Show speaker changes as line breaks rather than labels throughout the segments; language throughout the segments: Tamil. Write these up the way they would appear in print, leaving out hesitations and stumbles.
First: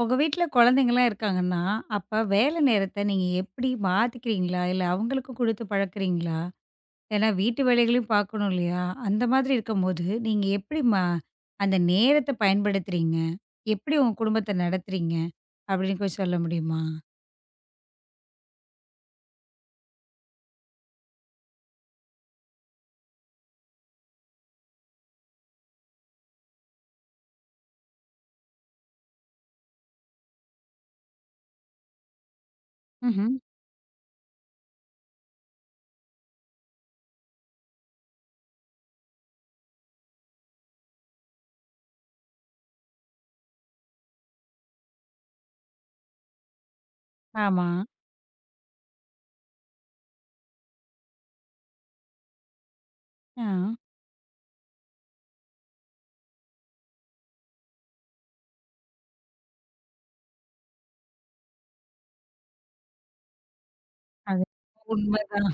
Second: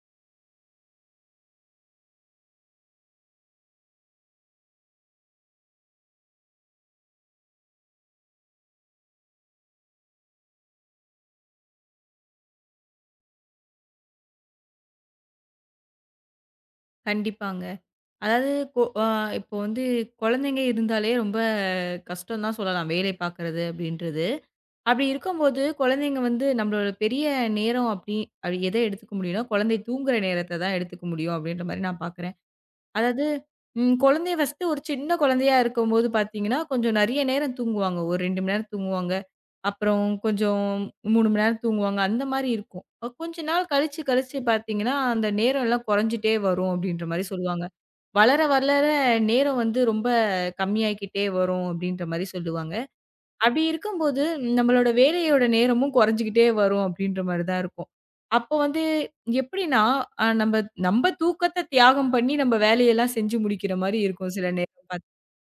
உங்க வீட்ல குழந்தைங்கலாம் இருக்காங்கன்னா, அப்ப வேலை நேரத்த நீங்க எப்படி மாத்திக்கிறீங்களா? இல்ல அவங்களுக்கு குடுத்து பழக்குறீங்களா? ஏன்னா வீட்டு வேலைகளையும் பார்க்கணும் இல்லையா? அந்த மாதிரி இருக்கும்போது, நீங்க எப்படி அந்த நேரத்த பயன்படுத்துறீங்க? எப்படி உங்க குடும்பத்த நடத்துறீங்க? அப்படின்னு கொஞ்சம் சொல்ல முடியுமா?
கண்டிப்பாங்க. அதாவது கொ அ இப்போ வந்து குழந்தைங்க இருந்தாலே ரொம்ப கஷ்டம் தான் சொல்லலாம். வேலை பார்க்குறது அப்படின்றது. அப்படி இருக்கும்போது குழந்தைங்க வந்து நம்மளோட பெரிய நேரம் அப்படி அது எத எடுத்துக்க முடியும்னா, குழந்தை தூங்குற நேரத்த தான் எடுத்துக்க முடியும் அப்படின்ற மாரி நான் பார்க்குறேன். அதாவது
ம்ஹ்ம்.
குழந்தைய ஃபர்ஸ்ட்டு ஒரு சின்ன குழந்தையா இருக்கும்போது பார்த்தீங்கன்னா, கொஞ்சம் நெறைய நேரம் தூங்குவாங்க. ஒரு 2 மணி நேரம் தூங்குவாங்க. அப்புறம் கொஞ்சம் 3 மணி நேரம் தூங்குவாங்க. அந்த மாரி இருக்கும். கொஞ்ச நாள் கழிச்சு, கழிச்சு பார்த்தீங்கன்னா, அந்த நேரம் எல்லாம் குறைஞ்சுட்டே வரும் அப்டின்ற மாரி சொல்லுவாங்க.
ஆமா.
வளர, வளர நேரம் வந்து ரொம்ப கம்மியாகிக்கிட்டே வரும் அப்டின்ற மாரி சொல்லுவாங்க.
ஆ.
அப்படி இருக்கும்போது, நம்மளோட வேலையோட நேரமும் குறைஞ்சுகிட்டே வரும் அப்படின்ற மாரி தான் இருக்கும். அப்போ வந்து எப்படின்னா, நம்ப நம்ப தூக்கத்த தியாகம் பண்ணி, நம்ம வேலையெல்லாம் செஞ்சு முடிக்கிற மாரி இருக்கும்
அது
சில நேரம் பாத்தீங்கன்னா.
உண்மதான்.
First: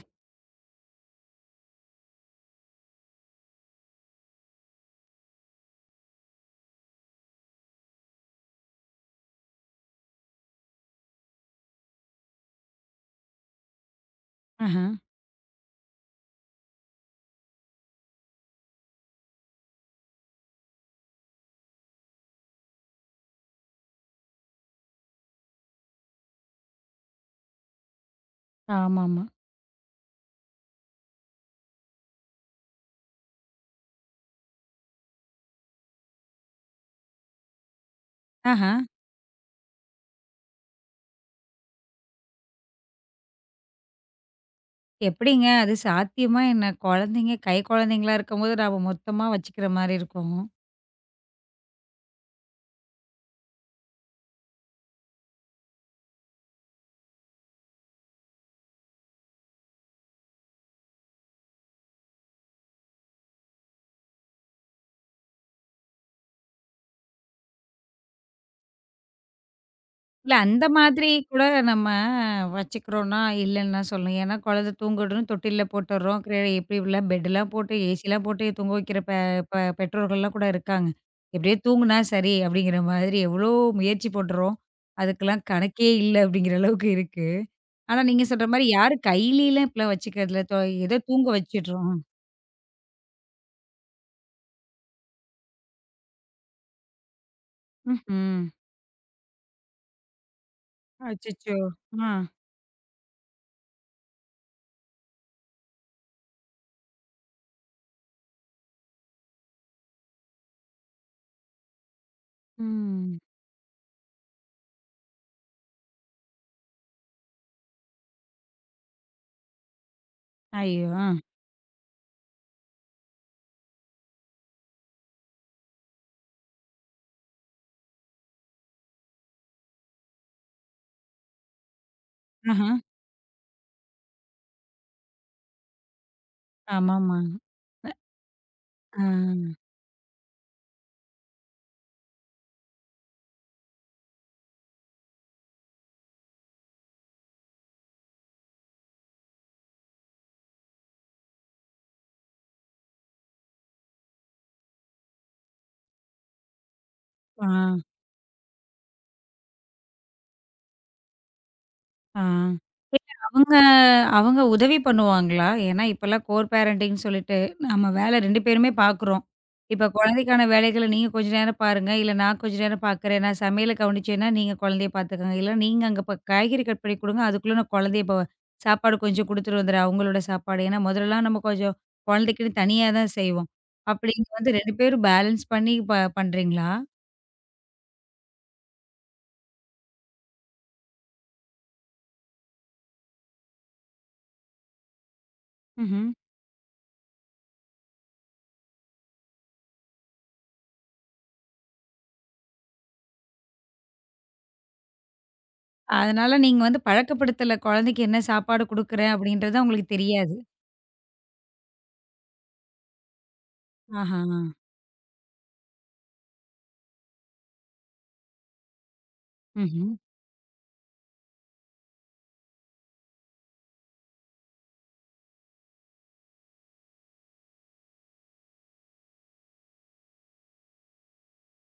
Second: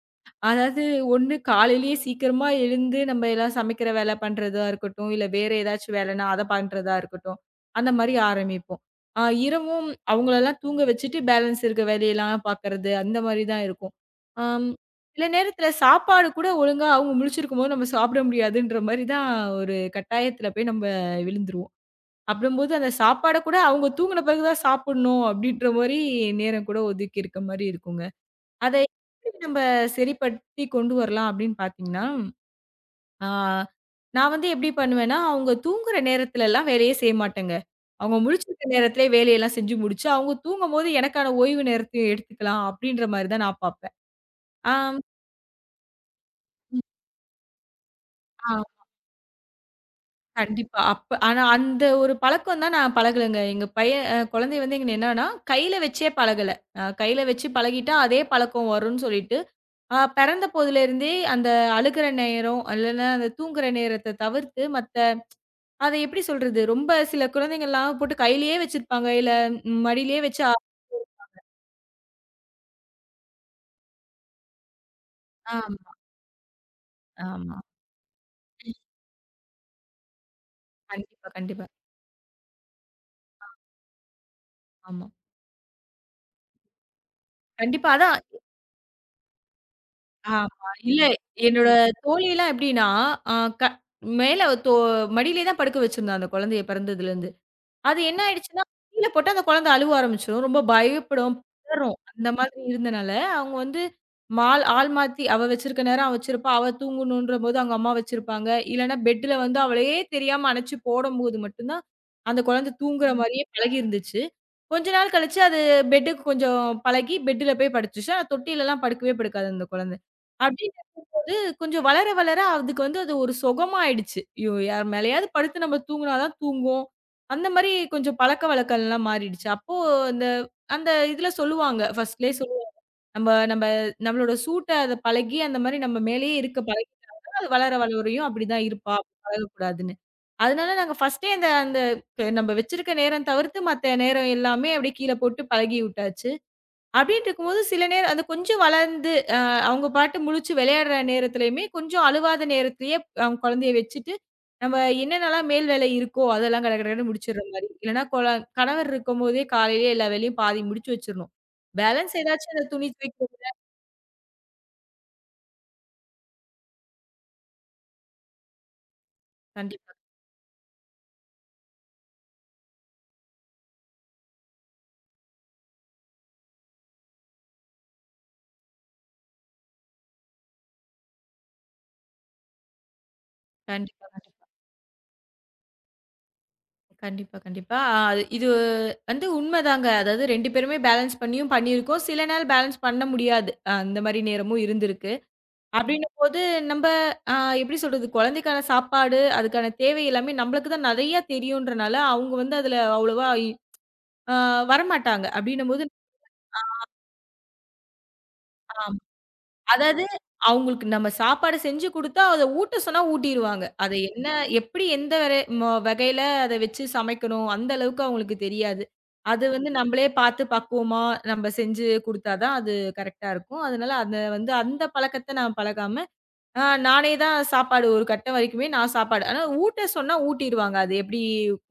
அதாவது ஒண்ணு காலையிலேயே சீக்கிரமா எழுந்து நம்ம எல்லாம் சமைக்கிற வேலை பண்றதா இருக்கட்டும், இல்ல வேற ஏதாச்சும் வேலைன்னா அத பண்றதா இருக்கட்டும். அந்த மாரி ஆரம்பிப்போம். இரவும் அவங்களலாம் தூங்க வச்சுட்டு பேலன்ஸ் இருக்க வேலையெல்லாம் பார்க்கறது, அந்த மாரி தான் இருக்கும். அம்
ஆஹா.
சில நேரத்தில சாப்பாடு கூட ஒழுங்கா அவங்க முழிச்சிருக்கும்போது நம்ம சாப்பிட முடியாதுன்ற மாரி தான் ஒரு கட்டாயத்தில போய் நம்ம விழுந்துருவோம். அப்படம்போது அந்த சாப்பாட கூட அவங்க தூங்குன பிறகு தான் சாப்பிடணும், அப்படின்ற மாரி நேரம் கூட ஒதுக்கி இருக்க மாரி இருக்குங்க. அத
ஆமாமா.
எப்படி நம்ப சரிப்படுத்தி கொண்டு வரலாம் அப்படின்னு பார்த்தீங்கன்னா, ஆ நான் வந்து எப்படி பண்ணுவேன்னா, அவங்க தூங்குற நேரத்துலலாம் வேலையே செய்ய மாட்டேங்க. அவங்க முழிச்சிருக்க
ஆஹா.
நேரத்திலே வேலையெல்லாம் செஞ்சு முடிச்சு, அவங்க தூங்கும்போது எனக்கான ஓய்வு நேரத்தையும் எடுத்துக்கலாம் அப்படின்ற மாரி தான் நான் பார்ப்பேன். ஆம்.
எப்படிங்க? அது சாத்தியமா என்ன?
ம்.
குழந்தைங்க குழந்தைங்களா
ஆ
இருக்கும்போது நாம மொத்தமா வச்சுக்கிற மாரி இருக்கும்.
கண்டிப்பா. அப்ப ஆனா அந்த ஒரு பழக்கம் தான் நான் பழகலங்க. எங்க பையன் குழந்தை வந்து எங்க என்னன்னா, கையில வச்சே பழகல. கையில வச்சு பழகிட்டா அதே பழக்கம் வரும்னு சொல்லிட்டு பிறந்த போதிலிருந்தே அந்த அழுகுற நேரம், இல்லன்னா அந்த தூங்குற நேரத்த தவிர்த்து மத்த அத எப்படி சொல்றது? ரொம்ப சில குழந்தைங்கள்லாம் போட்டு கையிலேயே வச்சிருப்பாங்க. இல்ல மடியிலேயே
இல்ல
வச்சு
அந்த மாதிரி கூட நம்ம வச்சுக்கிறோம்னா, இல்லன்னு தான் சொல்லணும். ஏன்னா குழந்தை தூங்கிடும்னு தொட்டில்ல
ஆமா,
போட்டுடுறோம். இப்படி இப்படிலாம் பெட்லாம்
ஆமா.
போட்டு, ஏசிலாம் போட்டு தூங்க வைக்கிற பெ பெ பெற்றோர்கள்லாம் கூட இருக்காங்க.
கண்டிப்பா,
எப்படியோ
கண்டிப்பா.
தூங்குனா சரி அப்படிங்கிற மாதிரி எவ்வளோ முயற்சி போடுறோம்.
ஆமா.
அதுக்கெல்லாம் கணக்கே இல்ல அப்படிங்கிற அளவுக்கு இருக்கு.
கண்டிப்பா.
ஆனா
அதான்.
நீங்க சொல்ற மாரி யாரும் கையிலலாம் இப்பலாம் வச்சுக்கிறதில்ல.
ஆமா.
ஏதோ
இல்ல
தூங்க
என்னோட
வச்சுடுறோம்.
தோழிலாம் எப்படின்னா, அ க மேல அவ தோ மடியிலே தான் படுக்க வச்சிருந்தா அந்த குழந்தைய பிறந்ததுலருந்து. அது என்ன
ம்ஹ்ம்.
ஆயிடுச்சுன்னா, கீழ போட்டா அந்த குழந்தை அழுவ ஆரம்பிச்சுரும். ரொம்ப பயப்படும்,
அச்சச்சோ!
பதறும்.
ஆ.
அந்த மாதிரி இருந்தனால, அவங்க வந்து ஆள் மாத்தி அவ வச்சிருக்க நேரம் அவ வச்சிருப்பா. அவ தூங்கணுன்றபோது அவங்க அம்மா வச்சிருப்பாங்க. இல்லன்னா பெட்ல வந்து அவளையே தெரியாம அணைச்சு போடும்போது மட்டும் தான், அந்த குழந்தை தூங்குற
ம்.
மாரியே பழகிருந்துச்சு. கொஞ்ச நாள் கழிச்சு அது பெட்டுக்கு கொஞ்சம் பழகி, பெட்ல போய் படுத்துச்சு. ஆனா தொட்டிலலாம் படுக்கவே படுக்காது அந்த குழந்தை. அப்டி
ஐயோ! ஆ.
அது கொஞ்சம் வளர, வளர அதுக்கு வந்து அது ஒரு சுகமாயிடுச்சு. ஐயோ! யார் மேலயாவது படுத்து நம்ம தூங்குனா தான் தூங்கும். அந்த மாரி கொஞ்சம் பழக்கவழக்கம்லாம் மாறிடுச்சு. அப்போ அந்த அந்த இதுல சொல்லுவாங்க. ஃபர்ஸ்ட்லயே
ஆஹ.
சொல்லுவாங்க. நம்ம நம்ம நம்மளோட சூட்ட அத பழகி, அந்த மாரி நம்ம மேலேயே இருக்க பழகினா,
ஆமாமா.
அது வளர
அ.
வளரையும் அப்படிதான் இருப்பா.
ஆ.
அப்படி பழகக்கூடாதுன்னு. அதனால நாங்க ஃபர்ஸ்ட்டே அந்த அந்த நம்ம வச்சிருக்க நேரம் தவிர்த்து மத்த நேரம் எல்லாமே அப்படியே கீழ போட்டு பழகி விட்டாச்சு. அப்டின்ட்டு இருக்கும்போது, சில நேரம் அது கொஞ்சம் வளர்ந்து அவங்க பாட்டு முழிச்சு விளையாடுற நேரத்துலயுமே, கொஞ்சம் அழுவாத நேரத்திலேயே அவங்க குழந்தைய வச்சுட்டு, நம்ம என்னென்னலாம் மேல் வேலை இருக்கோ, அதெல்லாம் கட கடன்னு முடிச்சுடுற
ஆ.
மாரி. இல்லன்னா கணவர் இருக்கும்போதே காலையிலேயே எல்லா வேலையும் பாதி முடிச்சு வச்சுரணும். பேலன்ஸ்
ஆ.
ஏதாச்சும் அந்த துணி
இல்ல
துவைக்கிறது
அவங்க அவங்க உதவி பண்ணுவாங்களா? ஏன்னா இப்பலாம் கோர் பேரண்டிங்ன்னு சொல்லிட்டு, நம்ம வேலை 2 பேருமே பார்க்குறோம். இப்ப
கண்டிப்பா,
குழந்தைக்கான வேலைகள நீங்க கொஞ்ச நேரம் பாருங்க, இல்ல நான் கொஞ்ச நேரம் பார்க்குறேன். நான் சமையல கவனிச்சேன்னா, நீங்க குழந்தைய பார்த்துக்கங்க. இல்ல நீங்க அங்க காய்கறி கட் பண்ணி குடுங்க. அதுக்குள்ள நான் குழந்தைய சாப்பாடு கொஞ்சம் குடுத்துட்டு வந்துடுறேன். அவங்களோட சாப்பாடு. ஏன்னா முதல்லலாம் நம்ம கொஞ்சம் குழந்தைக்குன்னு தனியா தான் செய்வோம்.
கண்டிப்பா,
அப்படி நீங்க
கண்டிப்பா.
வந்து 2 பேரும் பேலன்ஸ் பண்ணி பண்றீங்களா?
கண்டிப்பா, கண்டிப்பா. அது இது வந்து உண்மதாங்க. அதாவது 2 பேருமே பேலன்ஸ் பண்ணியும் பண்ணியிருக்கோம். சில நாள் பேலன்ஸ் பண்ண முடியாது. அந்த மாரி நேரமும் இருந்திருக்கு.
ம்ஹ்ம்.
அப்படின்னும்போது நம்ப அ எப்படி சொல்றது? குழந்தைக்கான சாப்பாடு, அதுக்கான தேவை எல்லாமே நம்மளுக்கு தான் நெறையா தெரியுன்றனால, அவங்க வந்து அதுல அவ்வளவா இ அ வரமாட்டாங்க. அப்படின்னும்போது
அதனால நீங்க வந்து பழக்கப்படுத்தல. குழந்தைக்கு என்ன சாப்பாடு குடுக்குறேன் அப்படின்றது உங்களுக்கு
அதாவது
தெரியாது.
அவங்களுக்கு நம்ம சாப்பாடு செஞ்சு குடுத்தா, அத ஊட்ட சொன்னா ஊட்டிருவாங்க. அத
ஆஹா.
என்ன எப்படி எந்த வரை வகையில அத வச்சு சமைக்கணும், அந்த அளவுக்கு அவங்களுக்கு தெரியாது. அது வந்து
ம்ஹ்ம்.
நம்பளே பார்த்து பக்குவமா நம்ப செஞ்சு குடுத்தா தான் அது கரெக்ட்டா இருக்கும். அதனால அத வந்து அந்த பழக்கத்த நான் பழகாம, நானே தான் சாப்பாடு ஒரு கட்டம் வரைக்குமே நான் சாப்பாடு. ஆனா ஊட்ட சொன்னா ஊட்டிருவாங்க. அது எப்படி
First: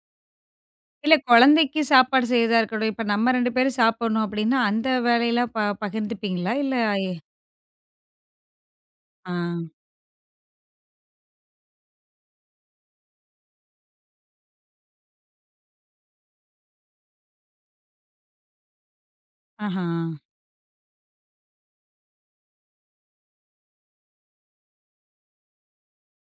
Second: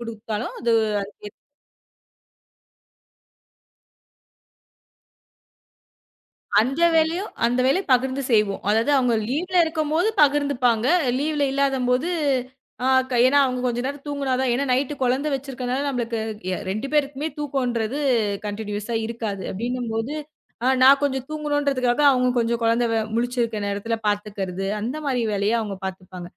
குடுத்தாலும் அது
இல்ல குழந்தைக்கு சாப்பாடு செய்றதா இருக்கட்டும், இப்ப நம்ம 2 பேரும் சாப்பிடணும் அப்படின்னா, அந்த வேலையெல்லாம் பகிர்ந்துப்பீங்களா? இல்ல.
அந்த வேலையும் அந்த வேலையும் பகிர்ந்து செய்வோம். அதாவது அவங்க
ஆ.
லீவ்ல இருக்கும்போது பகிர்ந்துப்பாங்க. லீவ்ல இல்லாதம்போது ஆ க ஏன்னா அவங்க கொஞ்ச நேரம் தூங்குனா தான் ஏன்னா நைட்டு குழந்தை வச்சிருக்கனால நம்மளுக்கு 2 பேருக்குமே தூக்கம்ன்றது கன்டினியூஸா இருக்காது.
ஆஹா.
அப்படின்னும்போது நான் கொஞ்சம் தூங்கணுன்றதுக்காக அவங்க கொஞ்சம் குழந்தை முழிச்சிருக்க நேரத்துல பார்த்துக்கிறது. அந்த மாரி வேலைய அவங்க பார்த்துப்பாங்க.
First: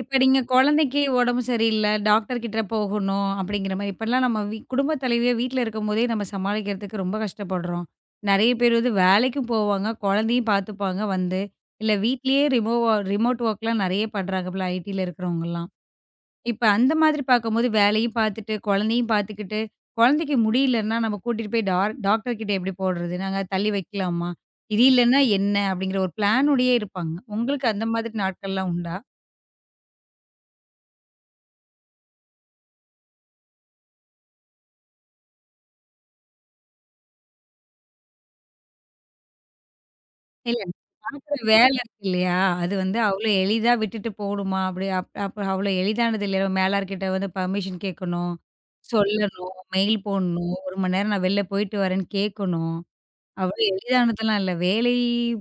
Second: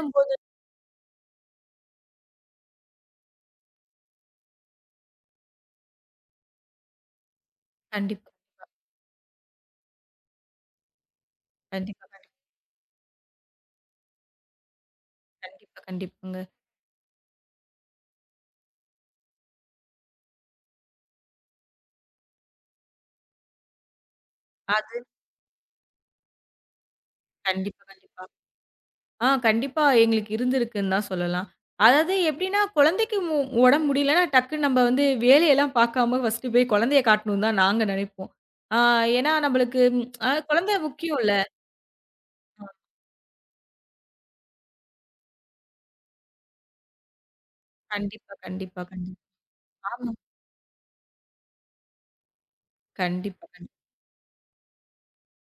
இப்ப நீங்க குழந்தைக்கு உடம்பு சரியில்ல, டாக்டர் கிட்ட போகணும் அப்படிங்கிற மாரி, இப்பலாம் நம்ம குடும்ப தலைவியா வீட்ல இருக்கும்போதே நம்ம சமாளிக்கிறதுக்கு ரொம்ப கஷ்டப்படுறோம்.
கண்டிப்பா,
நெறைய பேர் வந்து வேலைக்கும் போவாங்க, குழந்தையும் பார்த்துப்பாங்க வந்து. இல்ல
கண்டிப்பா,
வீட்லயே
கண்டிப்பா,
ரிமோட் ஒர்க்லாம் நெறைய பண்றாங்கல்ல ஐடில இருக்கிறவங்கலாம்.
கண்டிப்பா, கண்டிப்பாங்க.
இப்ப அந்த மாதிரி பார்க்கும்போது வேலையும் பார்த்துட்டு, குழந்தையும் பார்த்துக்கிட்டு, குழந்தைக்கு முடியலன்னா நம்ம கூட்டிட்டு போய் டாக்டர் கிட்ட எப்படி போடுறது? நாங்க தள்ளி வைக்கலாமா? இது இல்லன்னா என்ன? அப்படிங்கிற ஒரு பிளானோடயே இருப்பாங்க. உங்களுக்கு
கண்டிப்பா,
அந்த மாதிரி
கண்டிப்பா.
நாட்கள்லாம் உண்டா?
கண்டிப்பா எங்களுக்கு இருந்திருக்குன்னு தான் சொல்லலாம். அதாவது எப்படின்னா, குழந்தைக்கு உடம்பு முடியலன்னா, டக்குன்னு நம்ம வந்து வேலையெல்லாம் பார்க்காம ஃபர்ஸ்ட்டு போய் குழந்தைய காட்டணும்னு தான் நாங்க நெனைப்போம். ஆ ஏன்னா நம்மளுக்கு ம், அ
இல்ல
குழந்தை முக்கியம்ல.
பார்க்குற வேலை இருக்கு இல்லையா? அது வந்து அவ்வளோ எளிதா விட்டுட்டு போணுமா? அப்படி அப்ப அவ்வளோ எளிதானது இல்ல. மேலார்கிட்ட வந்து பர்மிஷன் கேட்கணும்,
கண்டிப்பா, கண்டிப்பா, கண்டிப்பா.
சொல்லணும், மெயில்
ஆமா.
போடணும், 1 மணி நேரம் நான் வெளில போயிட்டு வரேன்னு கேட்கணும்.
கண்டிப்பா,
அவ்வளோ
கண்டிப்பா.
எளிதானதெல்லாம் இல்ல. வேலை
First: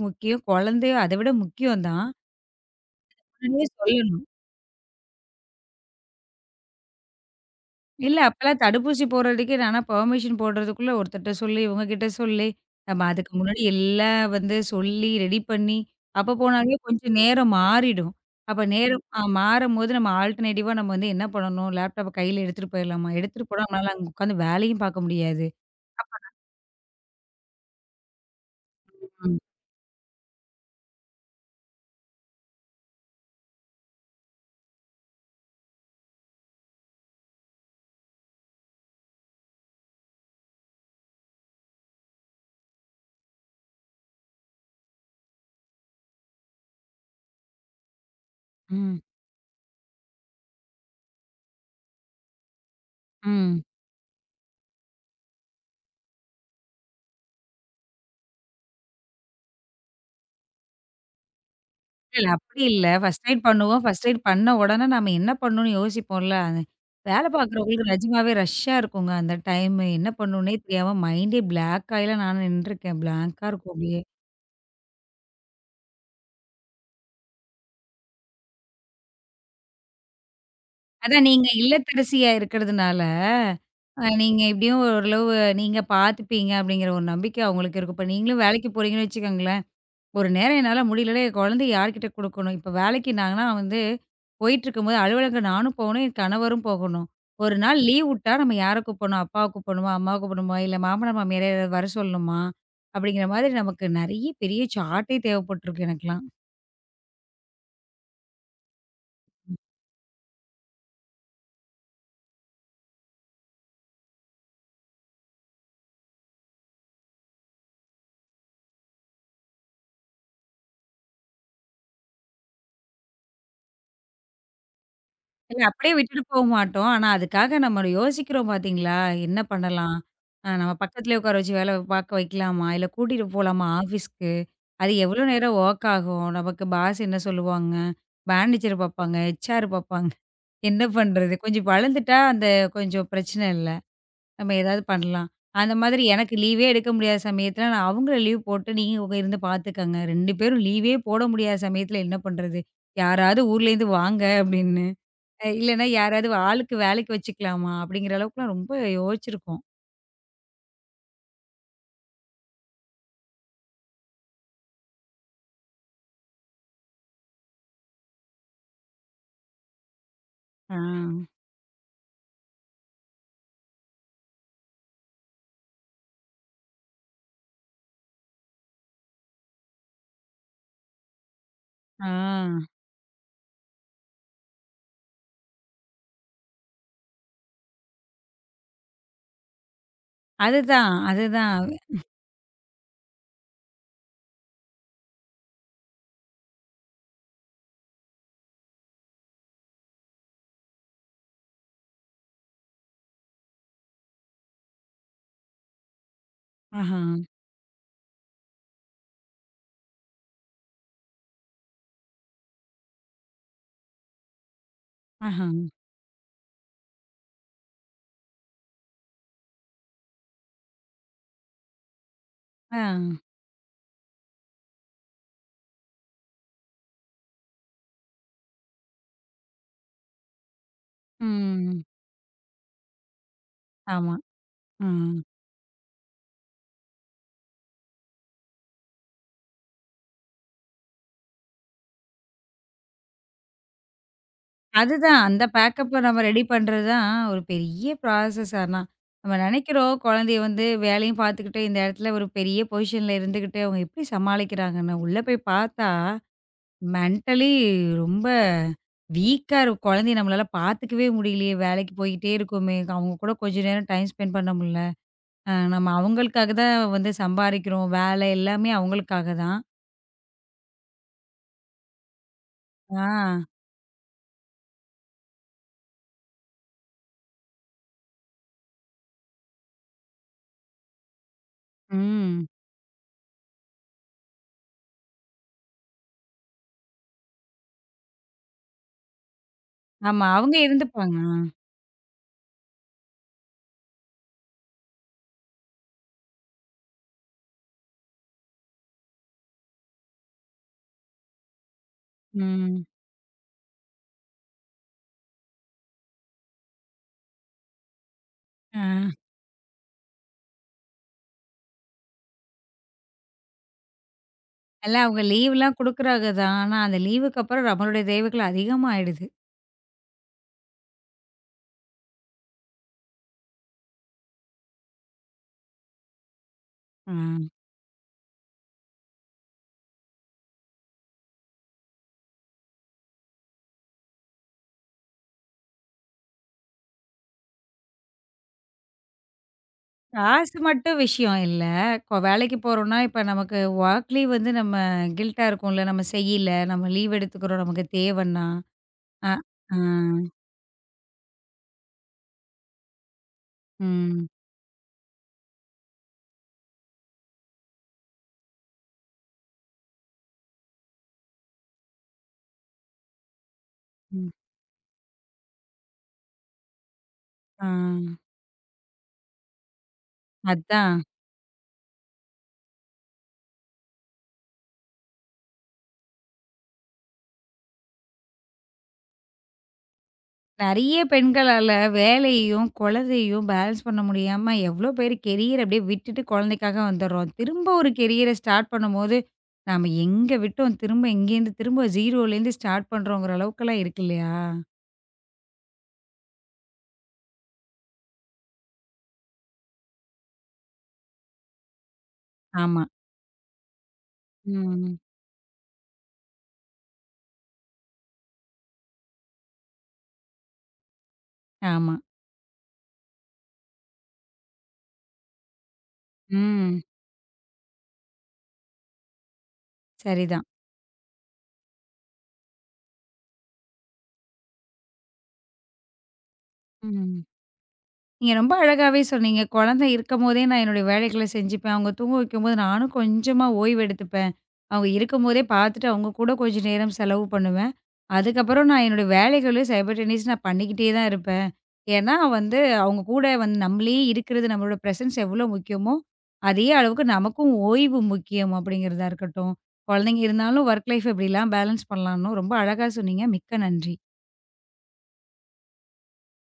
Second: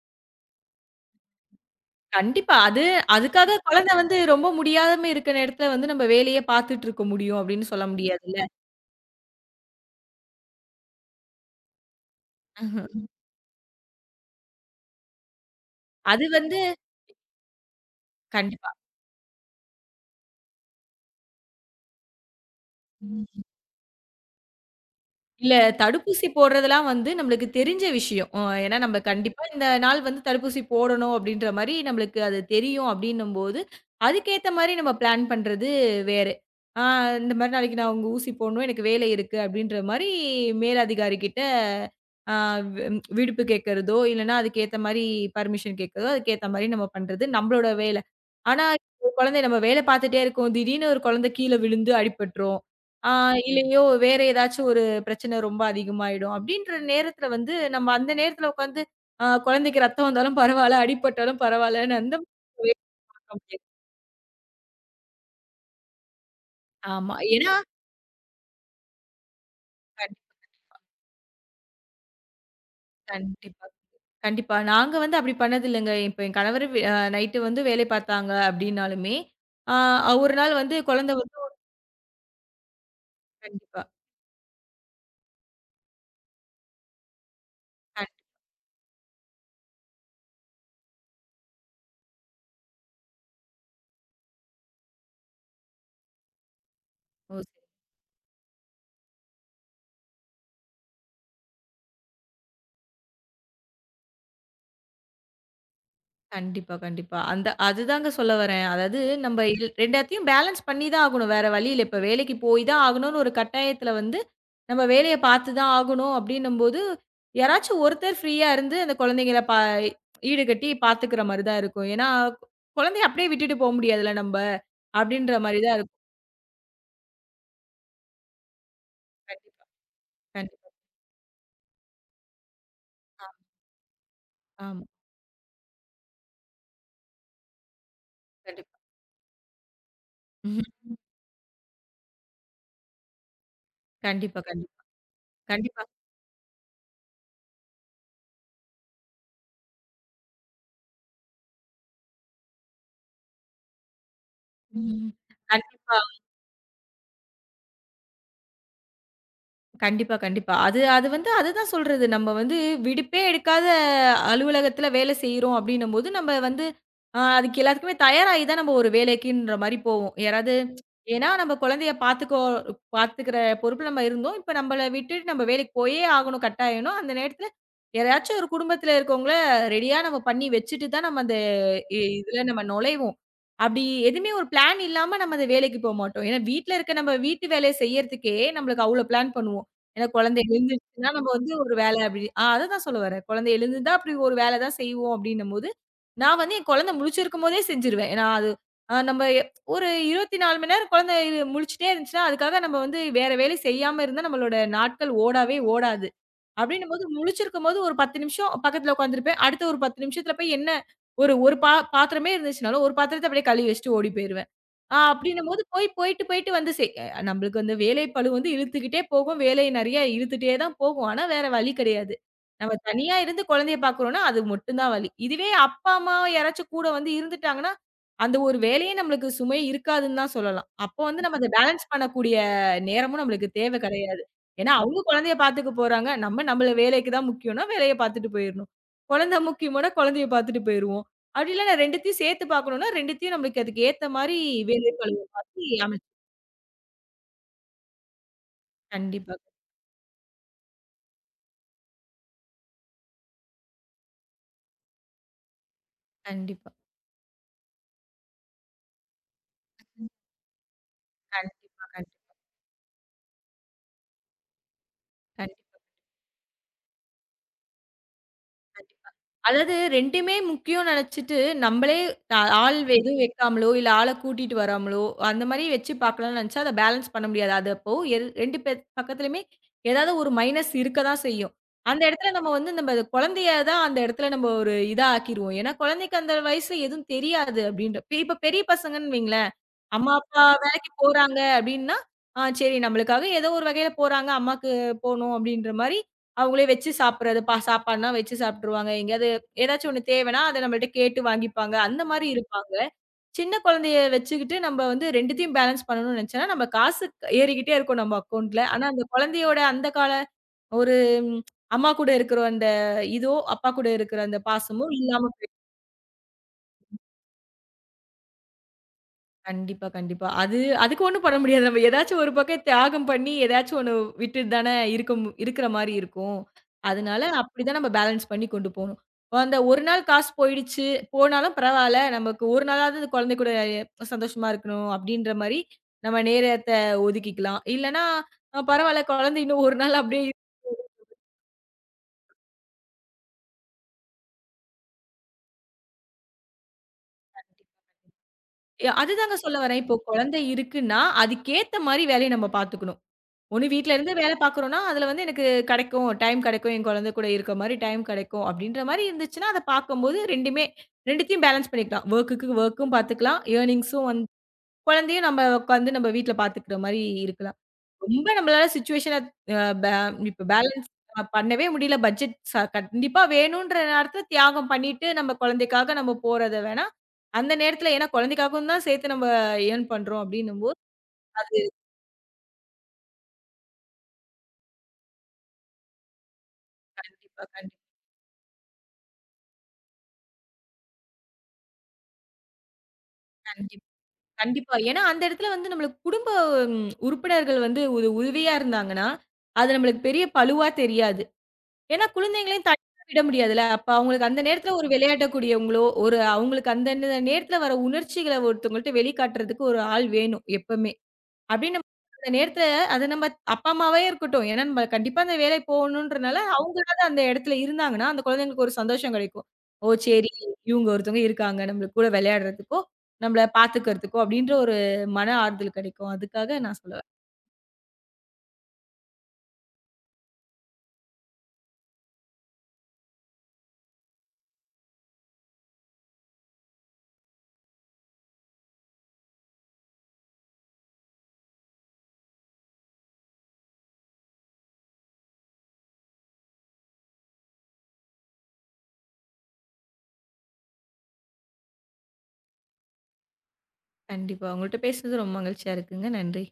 முக்கியம், குழந்தையும் அத விட முக்கியம் தான்.
கண்டிப்பா. அது அதுக்காக
முன்னாடியே
குழந்தை வந்து
சொல்லணும்.
ரொம்ப முடியாம இருக்கிற நேரத்துல வந்து நம்ம வேலையே பார்த்துட்டு இருக்க முடியும் அப்படின்னு சொல்ல
இல்ல
முடியாதுல்ல.
அப்பலாம் தடுப்பூசி போடுறதுக்கே நானா பெர்மிஷன் போடுறதுக்குள்ள ஒருத்தர்ட்ட சொல்லி, இவங்ககிட்ட சொல்லி, நம்ம அதுக்கு முன்னாடி எல்லாம் வந்து சொல்லி ரெடி பண்ணி,
அது
அப்ப
வந்து
போனாலே கொஞ்சம் நேரம் மாறிடும். அப்ப
கண்டிப்பா.
நேரம் மாறும்போது நம்ம ஆல்டர்னேட்டிவா நம்ம வந்து என்ன பண்ணணும்? லேப்டாப்ப கையில எடுத்துட்டு போயிரலாமா? எடுத்துட்டு போனா நம்மளால அங்க உட்காந்து வேலையும் பார்க்க முடியாது.
இல்ல தடுப்பூசி போடுறதெல்லாம் வந்து நம்மளுக்கு தெரிஞ்ச விஷயம். ஏன்னா நம்ம
ம்.
கண்டிப்பா இந்த நாள் வந்து தடுப்பூசி போடணும் அப்டின்ற மாரி நம்மளுக்கு அது தெரியும் அப்டின்னும்போது, அதுக்கேத்த மாரி நம்ம பிளான் பண்றது வேறு. ஆ இந்த மாரி நாளைக்கு நான் உங்க ஊசி போடணும். எனக்கு வேலை இருக்கு அப்டின்ற மாரி மேலதிகாரி கிட்ட ஆ விடுப்பு கேட்கறதோ, இல்லன்னா அதுக்கேத்த மாரி பர்மிஷன் கேட்கறதோ, அதுக்கேத்த மாரி நம்ம பண்றது நம்மளோட வேல. ஆனா,
ம்,
ஒரு குழந்தை நம்ம வேல பார்த்துட்டே இருக்கோம். திடீர்னு ஒரு குழந்தை கீழ விழுந்து அடிபட்டுரும். ஆ
ம்.
இல்லையோ வேற ஏதாச்சும் ஒரு பிரச்சனை ரொம்ப அதிகமாயிடும். அப்டின்ற நேரத்துல வந்து நம்ம அந்த நேரத்துல உட்காந்து குழந்தைக்கு ரத்தம் வந்தாலும் பரவால்ல, அடிபட்டாலும் பரவால்லன்னு அந்த
இல்ல, அப்படி
மாதிரி
இல்ல. ஃபர்ஸ்ட்
பண்ண
எய்ட்
முடியாது.
பண்ணுவோம். ஃபர்ஸ்ட் எய்ட் பண்ண உடனே நாம என்ன பண்ணணும்னு யோசிப்போம்ல. அது
ஆமா.
வேலை
ஏன்னா
பார்க்குறவங்களுக்கு நிஜமாவே ரஷ்ஷா இருக்குங்க அந்த டைமு. என்ன
கண்டிப்பா,
பண்ணணும்னே தெரியாம மைண்டே பிளாங்க் ஆயிலாம் நானும் நின்னுருக்கேன். பிளாங்க்கா
கண்டிப்பா,
இருக்கும் அப்படியே.
கண்டிப்பா. நாங்க வந்து அப்டி பண்ணதில்லங்க. இப்ப என் கணவர் வே அ நைட்டு வந்து வேலை பார்த்தாங்க அப்டின்னாலுமே, ஆ ஒரு நாள் வந்து குழந்தை
அதான்
வந்து
நீங்க இல்லத்தரசியா இருக்கிறதுனால,
கண்டிப்பா.
நீங்க எப்படியும் ஓரளவு நீங்க பார்த்துப்பீங்க அப்படிங்கிற ஒரு நம்பிக்கை அவங்களுக்கு இருக்கும். இப்ப
கண்
நீங்களும் வேலைக்கு போறீங்கன்னு வச்சுக்கோங்களேன். ஒரு நேரம் என்னால முடியல. என் குழந்தைய யார்கிட்ட குடுக்கணும்? இப்ப வேலைக்கு நாங்கன்னா வந்து போயிட்டுருக்கும்போது அலுவலகம் நானும் போகணும், என் கணவரும் போகணும்.
ஓ!
ஒரு நாள் லீவ் உட்டா நம்ம யார கூப்படணும்? அப்பாவ கூப்படணுமா? அம்மாவ கூப்படணுமா? இல்ல மாமனார், மாமியார யாரையாவது வர சொல்லணுமா? அப்படிங்கிற மாதிரி நமக்கு நெறைய பெரிய சார்ட்டே தேவைப்பட்டுருக்கு எனக்கெல்லாம்.
கண்டிப்பா, கண்டிப்பா. அந்த அதுதாங்க சொல்ல வரேன். அதாவது நம்ம 2த்தையும் பேலன்ஸ் பண்ணி தான் ஆகணும். வேற வழி இல்ல. இப்ப வேலைக்கு போய் தான் ஆகணும்னு ஒரு கட்டாயத்துல வந்து, நம்ம வேலைய பார்த்து தான் ஆகணும் அப்டின்னும்போது, யாராச்சும் ஒருத்தர் ஃப்ரீயா இருந்து அந்த குழந்தைங்கள ஈடுகட்டி பார்த்துக்கிற மாரி தான் இருக்கும். ஏன்னா, கு- குழந்தைய அப்டியே விட்டுட்டு போ முடியாதுல்ல நம்ப. அப்டின்ற மாரி
இல்ல
தான்
அப்படியே
இருக்கும்.
விட்டுட்டு போ மாட்டோம். ஆனா, அதுக்காக நம்ம யோசிக்கிறோம் பார்த்தீங்களா? என்ன
கண்டிப்பா,
பண்ணலாம்?
கண்டிப்பா.
நம்ம பக்கத்துலயே உட்கார வச்சு வேலை பார்க்க வைக்கலாமா? இல்ல கூட்டிட்டு போலாமா ஆஃபீஸ்க்கு?
ஆமா,
அது எவ்வளோ நேரம் வொர்க் ஆகும்? நமக்கு பாஸ் என்ன சொல்லுவாங்க? மேனேஜர்
கண்டிப்பா.
பார்ப்பாங்க, ஹெச்ஆர் பார்ப்பாங்க. என்ன
ம்ஹும்.
பண்றது? கொஞ்சம் வளர்ந்துட்டா அந்த கொஞ்சம் பிரச்சனை இல்ல.
கண்டிப்பா,
நம்ம
கண்டிப்பா.
ஏதாவது பண்ணலாம். அந்த
கண்டிப்பா.
மாதிரி எனக்கு லீவே எடுக்க முடியாத சமயத்துல நான் அவங்கள லீவ் போட்டு, நீங்க உங்க இருந்து பார்த்துக்கங்க. 2 பேரும் லீவே போட முடியாத சமயத்துல என்ன பண்றது? யாராவது ஊர்லேருந்து வாங்க அப்படின்னு.
ம்ஹும்.
இல்லன்னா
கண்டிப்பா.
யாராவது ஆளுக்கு வேலைக்கு வச்சுக்கலாமா? அப்படிங்கிற அளவுக்குலாம் ரொம்ப யோசிச்சிருக்கோம்.
கண்டிப்பா, கண்டிப்பா. அது அது வந்து அதுதான் சொல்றது. நம்ம வந்து விடுப்பே எடுக்காத அலுவலகத்தில வேலை செய்றோம் அப்டின்னும்போது, நம்ம வந்து அதுக்கு எல்லாத்துக்குமே தயாராகி தான் நம்ம ஒரு வேலைக்குன்ற மாரி போவோம். யாராவது
ஆ,
ஏன்னா நம்ம குழந்தைய பார்த்துக்கிற பொறுப்புல நம்ம இருந்தோம். இப்ப நம்மள விட்டுட்டு நம்ம வேலைக்கு போயே ஆகணும் கட்டாயம்னா, அந்த நேரத்தில யாராச்சும் ஒரு குடும்பத்தில இருக்கவங்கள ரெடியா நம்ம பண்ணி வச்சுட்டு தான் நம்ம அந்த
ஆ.
இதுல நம்ம நுழைவோம். அப்டி எதுவுமே ஒரு பிளான் இல்லாம நம்ம அந்த வேலைக்கு போமாட்டோம். ஏன்னா வீட்ல இருக்க நம்ம வீட்டு வேலைய செய்யறதுக்கே நம்மளுக்கு அவ்ளோ பிளான் பண்ணுவோம். ஏன்னா குழந்தை
அதுதான்,
எழுந்துருச்சுன்னா, நம்ம வந்து
அதுதான்.
ஒரு வேலை அப்படி அததான் சொல்ல வரேன். குழந்தை எழுந்துருந்தா அப்படி ஒரு வேலை தான் செய்வோம் அப்படின்னும்போது, நான் வந்து என் குழந்தை முழிச்சிருக்கும்போதே செஞ்சுருவேன். ஏன்னா அது அ நம்ம எ- ஒரு 24 மணி நேரம் குழந்தை முழிச்சுட்டே இருந்துச்சுன்னா, அதுக்காக நம்ம வந்து வேற வேலை செய்யாம இருந்தா நம்மளோட நாட்கள் ஓடவே ஓடாது.
ஆஹா,
அப்படின்னும்போது முழிச்சிருக்கும்போது ஒரு 10 நிமிஷம் பக்கத்துல உட்காந்துருப்பேன். அடுத்த ஒரு 10 நிமிஷத்துல போய் என்ன ஒரு ஒரு பாத்திரமே இருந்துச்சுனாலும், ஒரு பாத்திரத்த அப்படியே கழுவி வச்சுட்டு ஓடி போயிருவேன்.
ஆஹா,
அப்படின்னும்போது போய் போயிட்டு, போயிட்டு வந்து செய் நம்மளுக்கு வந்து வேலைப்பளு வந்து இழுத்துக்கிட்டே போகும். வேலை நெறைய இழுத்துட்டே தான் போகும். ஆனா வேற வழி கிடையாது. நம்ம
ஆ.
தனியா இருந்து குழந்தைய பார்க்குறோம்னா, அது மட்டும் தான் வலி. இதுவே அப்பா, அம்மா யாராச்சும் கூட வந்து இருந்துட்டாங்கன்னா, அந்த ஒரு வேலையே நம்மளுக்கு சுமை இருக்காதுன்னு தான் சொல்லலாம். அப்போ வந்து நம்ம அத
ம்.
பேலன்ஸ் பண்ணக்கூடிய நேரமும் நம்மளுக்கு தேவை
ஆமா.
கிடையாது. ஏன்னா அவங்க
ம்.
குழந்தைய பார்த்துக்க போறாங்க. நம்ம நம்மள வேலைக்கு தான் முக்கியம்னா, வேலைய பார்த்துட்டு போயிரணும். குழந்தை முக்கியம்னா, குழந்தைய பார்த்துட்டு போயிருவோம். அப்படி இல்ல நான் 2த்தையும் சேர்த்து பார்க்கணும்னா, 2த்தையும் நம்மளுக்கு அதுக்கு ஏத்த மாரி
அதுதான்
வேலைப்பளுவ
அந்த
மாத்தி
பேக்கப்ப
அமைச்சு
நம்ம ரெடி பண்றது தான் ஒரு பெரிய ப்ராசஸ் ஆனா. நம்ம
கண்டிப்பா,
நெனைக்கிறோம் குழந்தைய வந்து வேலையும் பார்த்துக்கிட்டு, இந்த இடத்துல ஒரு பெரிய பொசிஷன்ல இருந்துகிட்டு அவங்க எப்படி சமாளிக்கிறாங்கன்னு. உள்ள போய் பார்த்தா
கண்டிப்பா.
மென்டலி ரொம்ப வீக்கா இருக்கும்.
ம்.
குழந்தைய நம்மளால பார்த்துக்கவே முடியலையே!
கண்டிப்பா,
வேலைக்கு போயிட்டே
கண்டிப்பா,
இருக்கோமே! அவங்க கூட கொஞ்ச நேரம் டைம் ஸ்பெண்ட் பண்ண முடியல.
கண்டிப்பா.
நம்ம அவங்களுக்காக தான் வந்து சம்பாரிக்கிறோம். வேலை எல்லாமே
கண்டிப்பா.
அவங்களுக்காக தான்.
அதாவது 2மே முக்கியம்னு நெனச்சுட்டு, நம்பளே ஆள் எதுவும்
ஆ.
வைக்காமலோ, இல்ல ஆள கூட்டிட்டு வராமலோ, அந்த மாரி வச்சு பார்க்கலாம்னு நெனச்சா, அத பேலன்ஸ் பண்ண முடியாது. அது அப்போ 2 பேர் பக்கத்துலயுமே ஏதாவது ஒரு மைனஸ் இருக்க தான் செய்யும். அந்த இடத்துல
ம்.
நம்ம வந்து நம்ம அது குழந்தைய தான் அந்த இடத்துல நம்ம ஒரு இதா ஆக்கிருவோம். ஏன்னா, குழந்தைக்கு அந்த வயசுல எதுவும் தெரியாது அப்படின்ற இப்ப இப்ப பெரிய பசங்கன்னு வைங்களேன், அம்மா,
ஆமா.
அப்பா
அவங்க
வேலைக்கு
இருந்துப்பாங்க.
போறாங்க அப்படின்னா, சரி நம்மளுக்காக ஏதோ ஒரு வகையில போறாங்க, அம்மாக்கு போணும் அப்படின்ற மாரி அவங்களே வச்சு சாப்பிடுறது. சாப்பாடுனா வச்சு சாப்ட்டுருவாங்க. எங்கேயாவது ஏதாச்சும் ஒண்ணு தேவைன்னா, அத நம்மள்ட்ட கேட்டு வாங்கிப்பாங்க. அந்த மாரி இருப்பாங்க.
ம்.
சின்ன குழந்தைய வச்சுக்கிட்டு நம்ம வந்து 2த்தையும் பேலன்ஸ் பண்ணணும்னு நெனச்சோன்னா, நம்ம காசு ஏறிக்கிட்டே இருக்கும் நம்ம அக்கவுண்ட்ல.
ஆ.
ஆனா, அந்த குழந்தையோட அந்த கால ஒரு ம், அம்மா கூட இருக்கிற அந்த இதோ, அப்பா கூட இருக்கிற அந்த பாசமோ
இல்ல அவங்க
இல்லாம
லீவ்லாம் குடுக்குறாங்க தான். ஆனா அந்த லீவுக்கு அப்புறம் நம்மளுடைய தேவைகள் அதிகமாயிடுது.
கண்டிப்பா, கண்டிப்பா. அது அதுக்கு ஒண்ணும் பண்ண முடியாது. நம்ம ஏதாச்சும் ஒரு பக்கம் தியாகம் பண்ணி, ஏதாச்சும் ஒண்ணு விட்டுட்டு தானே இருக்க இருக்கிற மாரி இருக்கும்.
ஆ.
அதனால அப்படிதான் நம்ம பேலன்ஸ் பண்ணி கொண்டு போணும். அந்த ஒரு நாள் காசு போயிடுச்சு, போனாலும் பரவால்ல. நமக்கு ஒரு நாளாவது இந்த குழந்தை கூட சந்தோஷமா இருக்கணும் அப்படின்ற மாரி நம்ம நேரத்த ஒதுக்கிக்கலாம். இல்லன்னா பரவால்ல குழந்தை இன்னும் ஒரு நாள் அப்படியே
காசு மட்டும் விஷயம் இல்ல. இப்போ வேலைக்கு போறோம்னா, இப்ப நமக்கு ஒர்க்லி வந்து நம்ம கில்ட்டா இருக்கும்ல. நம்ம செய்யல, நம்ம லீவ் எடுத்துக்கிறோம், நமக்கு தேவைன்னா. அ,
அதுதாங்க சொல்ல
ஆ,
வரேன். இப்போ குழந்தை இருக்குன்னா, அதுக்கேத்த மாரி வேலைய நம்ம பார்த்துக்கணும். ஒண்ணு வீட்ல இருந்து
ம்,
வேலை பார்க்குறோம்னா, அதுல வந்து எனக்கு கெடைக்கும். டைம் கெடைக்கும். என் குழந்தை கூட இருக்க மாரி டைம் கெடைக்கும். அப்படின்ற மாரி இருந்துச்சுன்னா, அத பார்க்கும்போது 2மே 2த்தையும் பேலன்ஸ் பண்ணிக்கலாம். வொர்க்குக்கு வொர்க்கும் பார்த்துக்கலாம். ஏர்னிங்ஸும் வந்து
ம்.
குழந்தையும் நம்ம உட்காந்து நம்ம வீட்ல பார்த்துக்கிற மாரி இருக்கலாம்.
ஆ,
ரொம்ப நம்மளால சிச்சுவேஷன அ பே இப்ப பேலன்ஸ்
அதான்.
பண்ணவே முடியல. பட்ஜெட் கண்டிப்பா வேணுன்ற நேரத்துல தியாகம் பண்ணிட்டு, நம்ம குழந்தைக்காக நம்ம போறத வேணா, அந்த நேரத்துல ஏன்னா குழந்தைக்காகவும் தான் சேர்த்து நம்ம ஏர்ன் பண்றோம் அப்படின்னும்போது,
நெறைய
அது
பெண்களால வேலையையும், குழந்தையும் பேலன்ஸ் பண்ண முடியாம எவ்வளோ பேர் கெரியர் அப்படியே விட்டுட்டு குழந்தைக்காக வந்துடுறோம்.
கண்டிப்பா,
திரும்ப
கண்டிப்பா,
ஒரு கெரியர ஸ்டார்ட் பண்ணும்போது, நாம எங்க விட்டோம், திரும்ப எங்கேருந்து திரும்ப 0லேருந்து ஸ்டார்ட் பண்றோங்கிற அளவுக்கெல்லாம்
கண்டிப்பா.
இருக்கு இல்லையா?
கண்டிப்பா. ஏன்னா, அந்த இடத்துல வந்து நம்மளுக்கு குடும்ப ம் உறுப்பினர்கள் வந்து ஒரு உதவியா இருந்தாங்கன்னா, அது நம்மளுக்கு பெரிய பளுவா தெரியாது. ஏன்னா, குழந்தைங்களையும்
ஆமா.
தனியா விட முடியாதுல்ல. அப்ப அவங்களுக்கு அந்த நேரத்துல ஒரு
ம்.
விளையாடக்கூடியவங்களோ, ஒரு அவங்களுக்கு அந்த நேரத்துல வர உணர்ச்சிகள ஒருத்தவங்கள்ட்ட வெளிக்காட்டுறதுக்கு ஒரு ஆள் வேணும் எப்பமே. அப்படின்னு நம்ம
ஆமா.
அந்த நேரத்துல அது நம்ம அப்பா அம்மாவே இருக்கட்டும். ஏன்னா நம்ம கண்டிப்பா அந்த வேலை போகணுன்றனால,
ம்.
அவங்களாவது அந்த இடத்துல இருந்தாங்கன்னா, அந்த குழந்தைங்களுக்கு ஒரு சந்தோஷம் கிடைக்கும். ஓ! சரி
சரிதான்.
இவங்க ஒருத்தவங்க இருக்காங்க. நம்மளுக்கு கூட விளையாடுறதுக்கோ, நம்மள பார்த்துக்கிறதுக்கோ அப்படின்ற ஒரு மன ஆறுதல் கிடைக்கும். அதுக்காக நான் சொல்லுவேன்.
ம். நீங்க ரொம்ப அழகாவே சொன்னீங்க. குழந்தை இருக்கும்போதே நான் என்னுடைய வேலைகள செஞ்சுப்பேன். அவங்க தூங்க வைக்கும்போது நானும் கொஞ்சமா ஓய்வு எடுத்துப்பேன். அவங்க இருக்கும்போதே பார்த்துட்டு அவங்க கூட கொஞ்சம் நேரம் செலவு பண்ணுவேன். அதுக்கப்புறம் நான் என்னுடைய வேலைகளும் சைமல்டேனியஸ் நான் பண்ணிக்கிட்டே தான் இருப்பேன். ஏன்னா வந்து அவங்க கூட வந்து நம்மளே இருக்கிறது, நம்மளோட பிரசன்ஸ் எவ்வளோ முக்கியமோ, அதே அளவுக்கு நமக்கும் ஓய்வு முக்கியம் அப்படிங்கிறதா இருக்கட்டும். குழந்தைங்க இருந்தாலும் ஒர்க் லைஃப் எப்படிலாம் பேலன்ஸ் பண்ணலாம்னு ரொம்ப அழகா சொன்னீங்க. மிக்க நன்றி.
கண்டிப்பா. உங்கள்ட்ட பேசுனது ரொம்ப மகிழ்ச்சியா இருக்குங்க. நன்றி.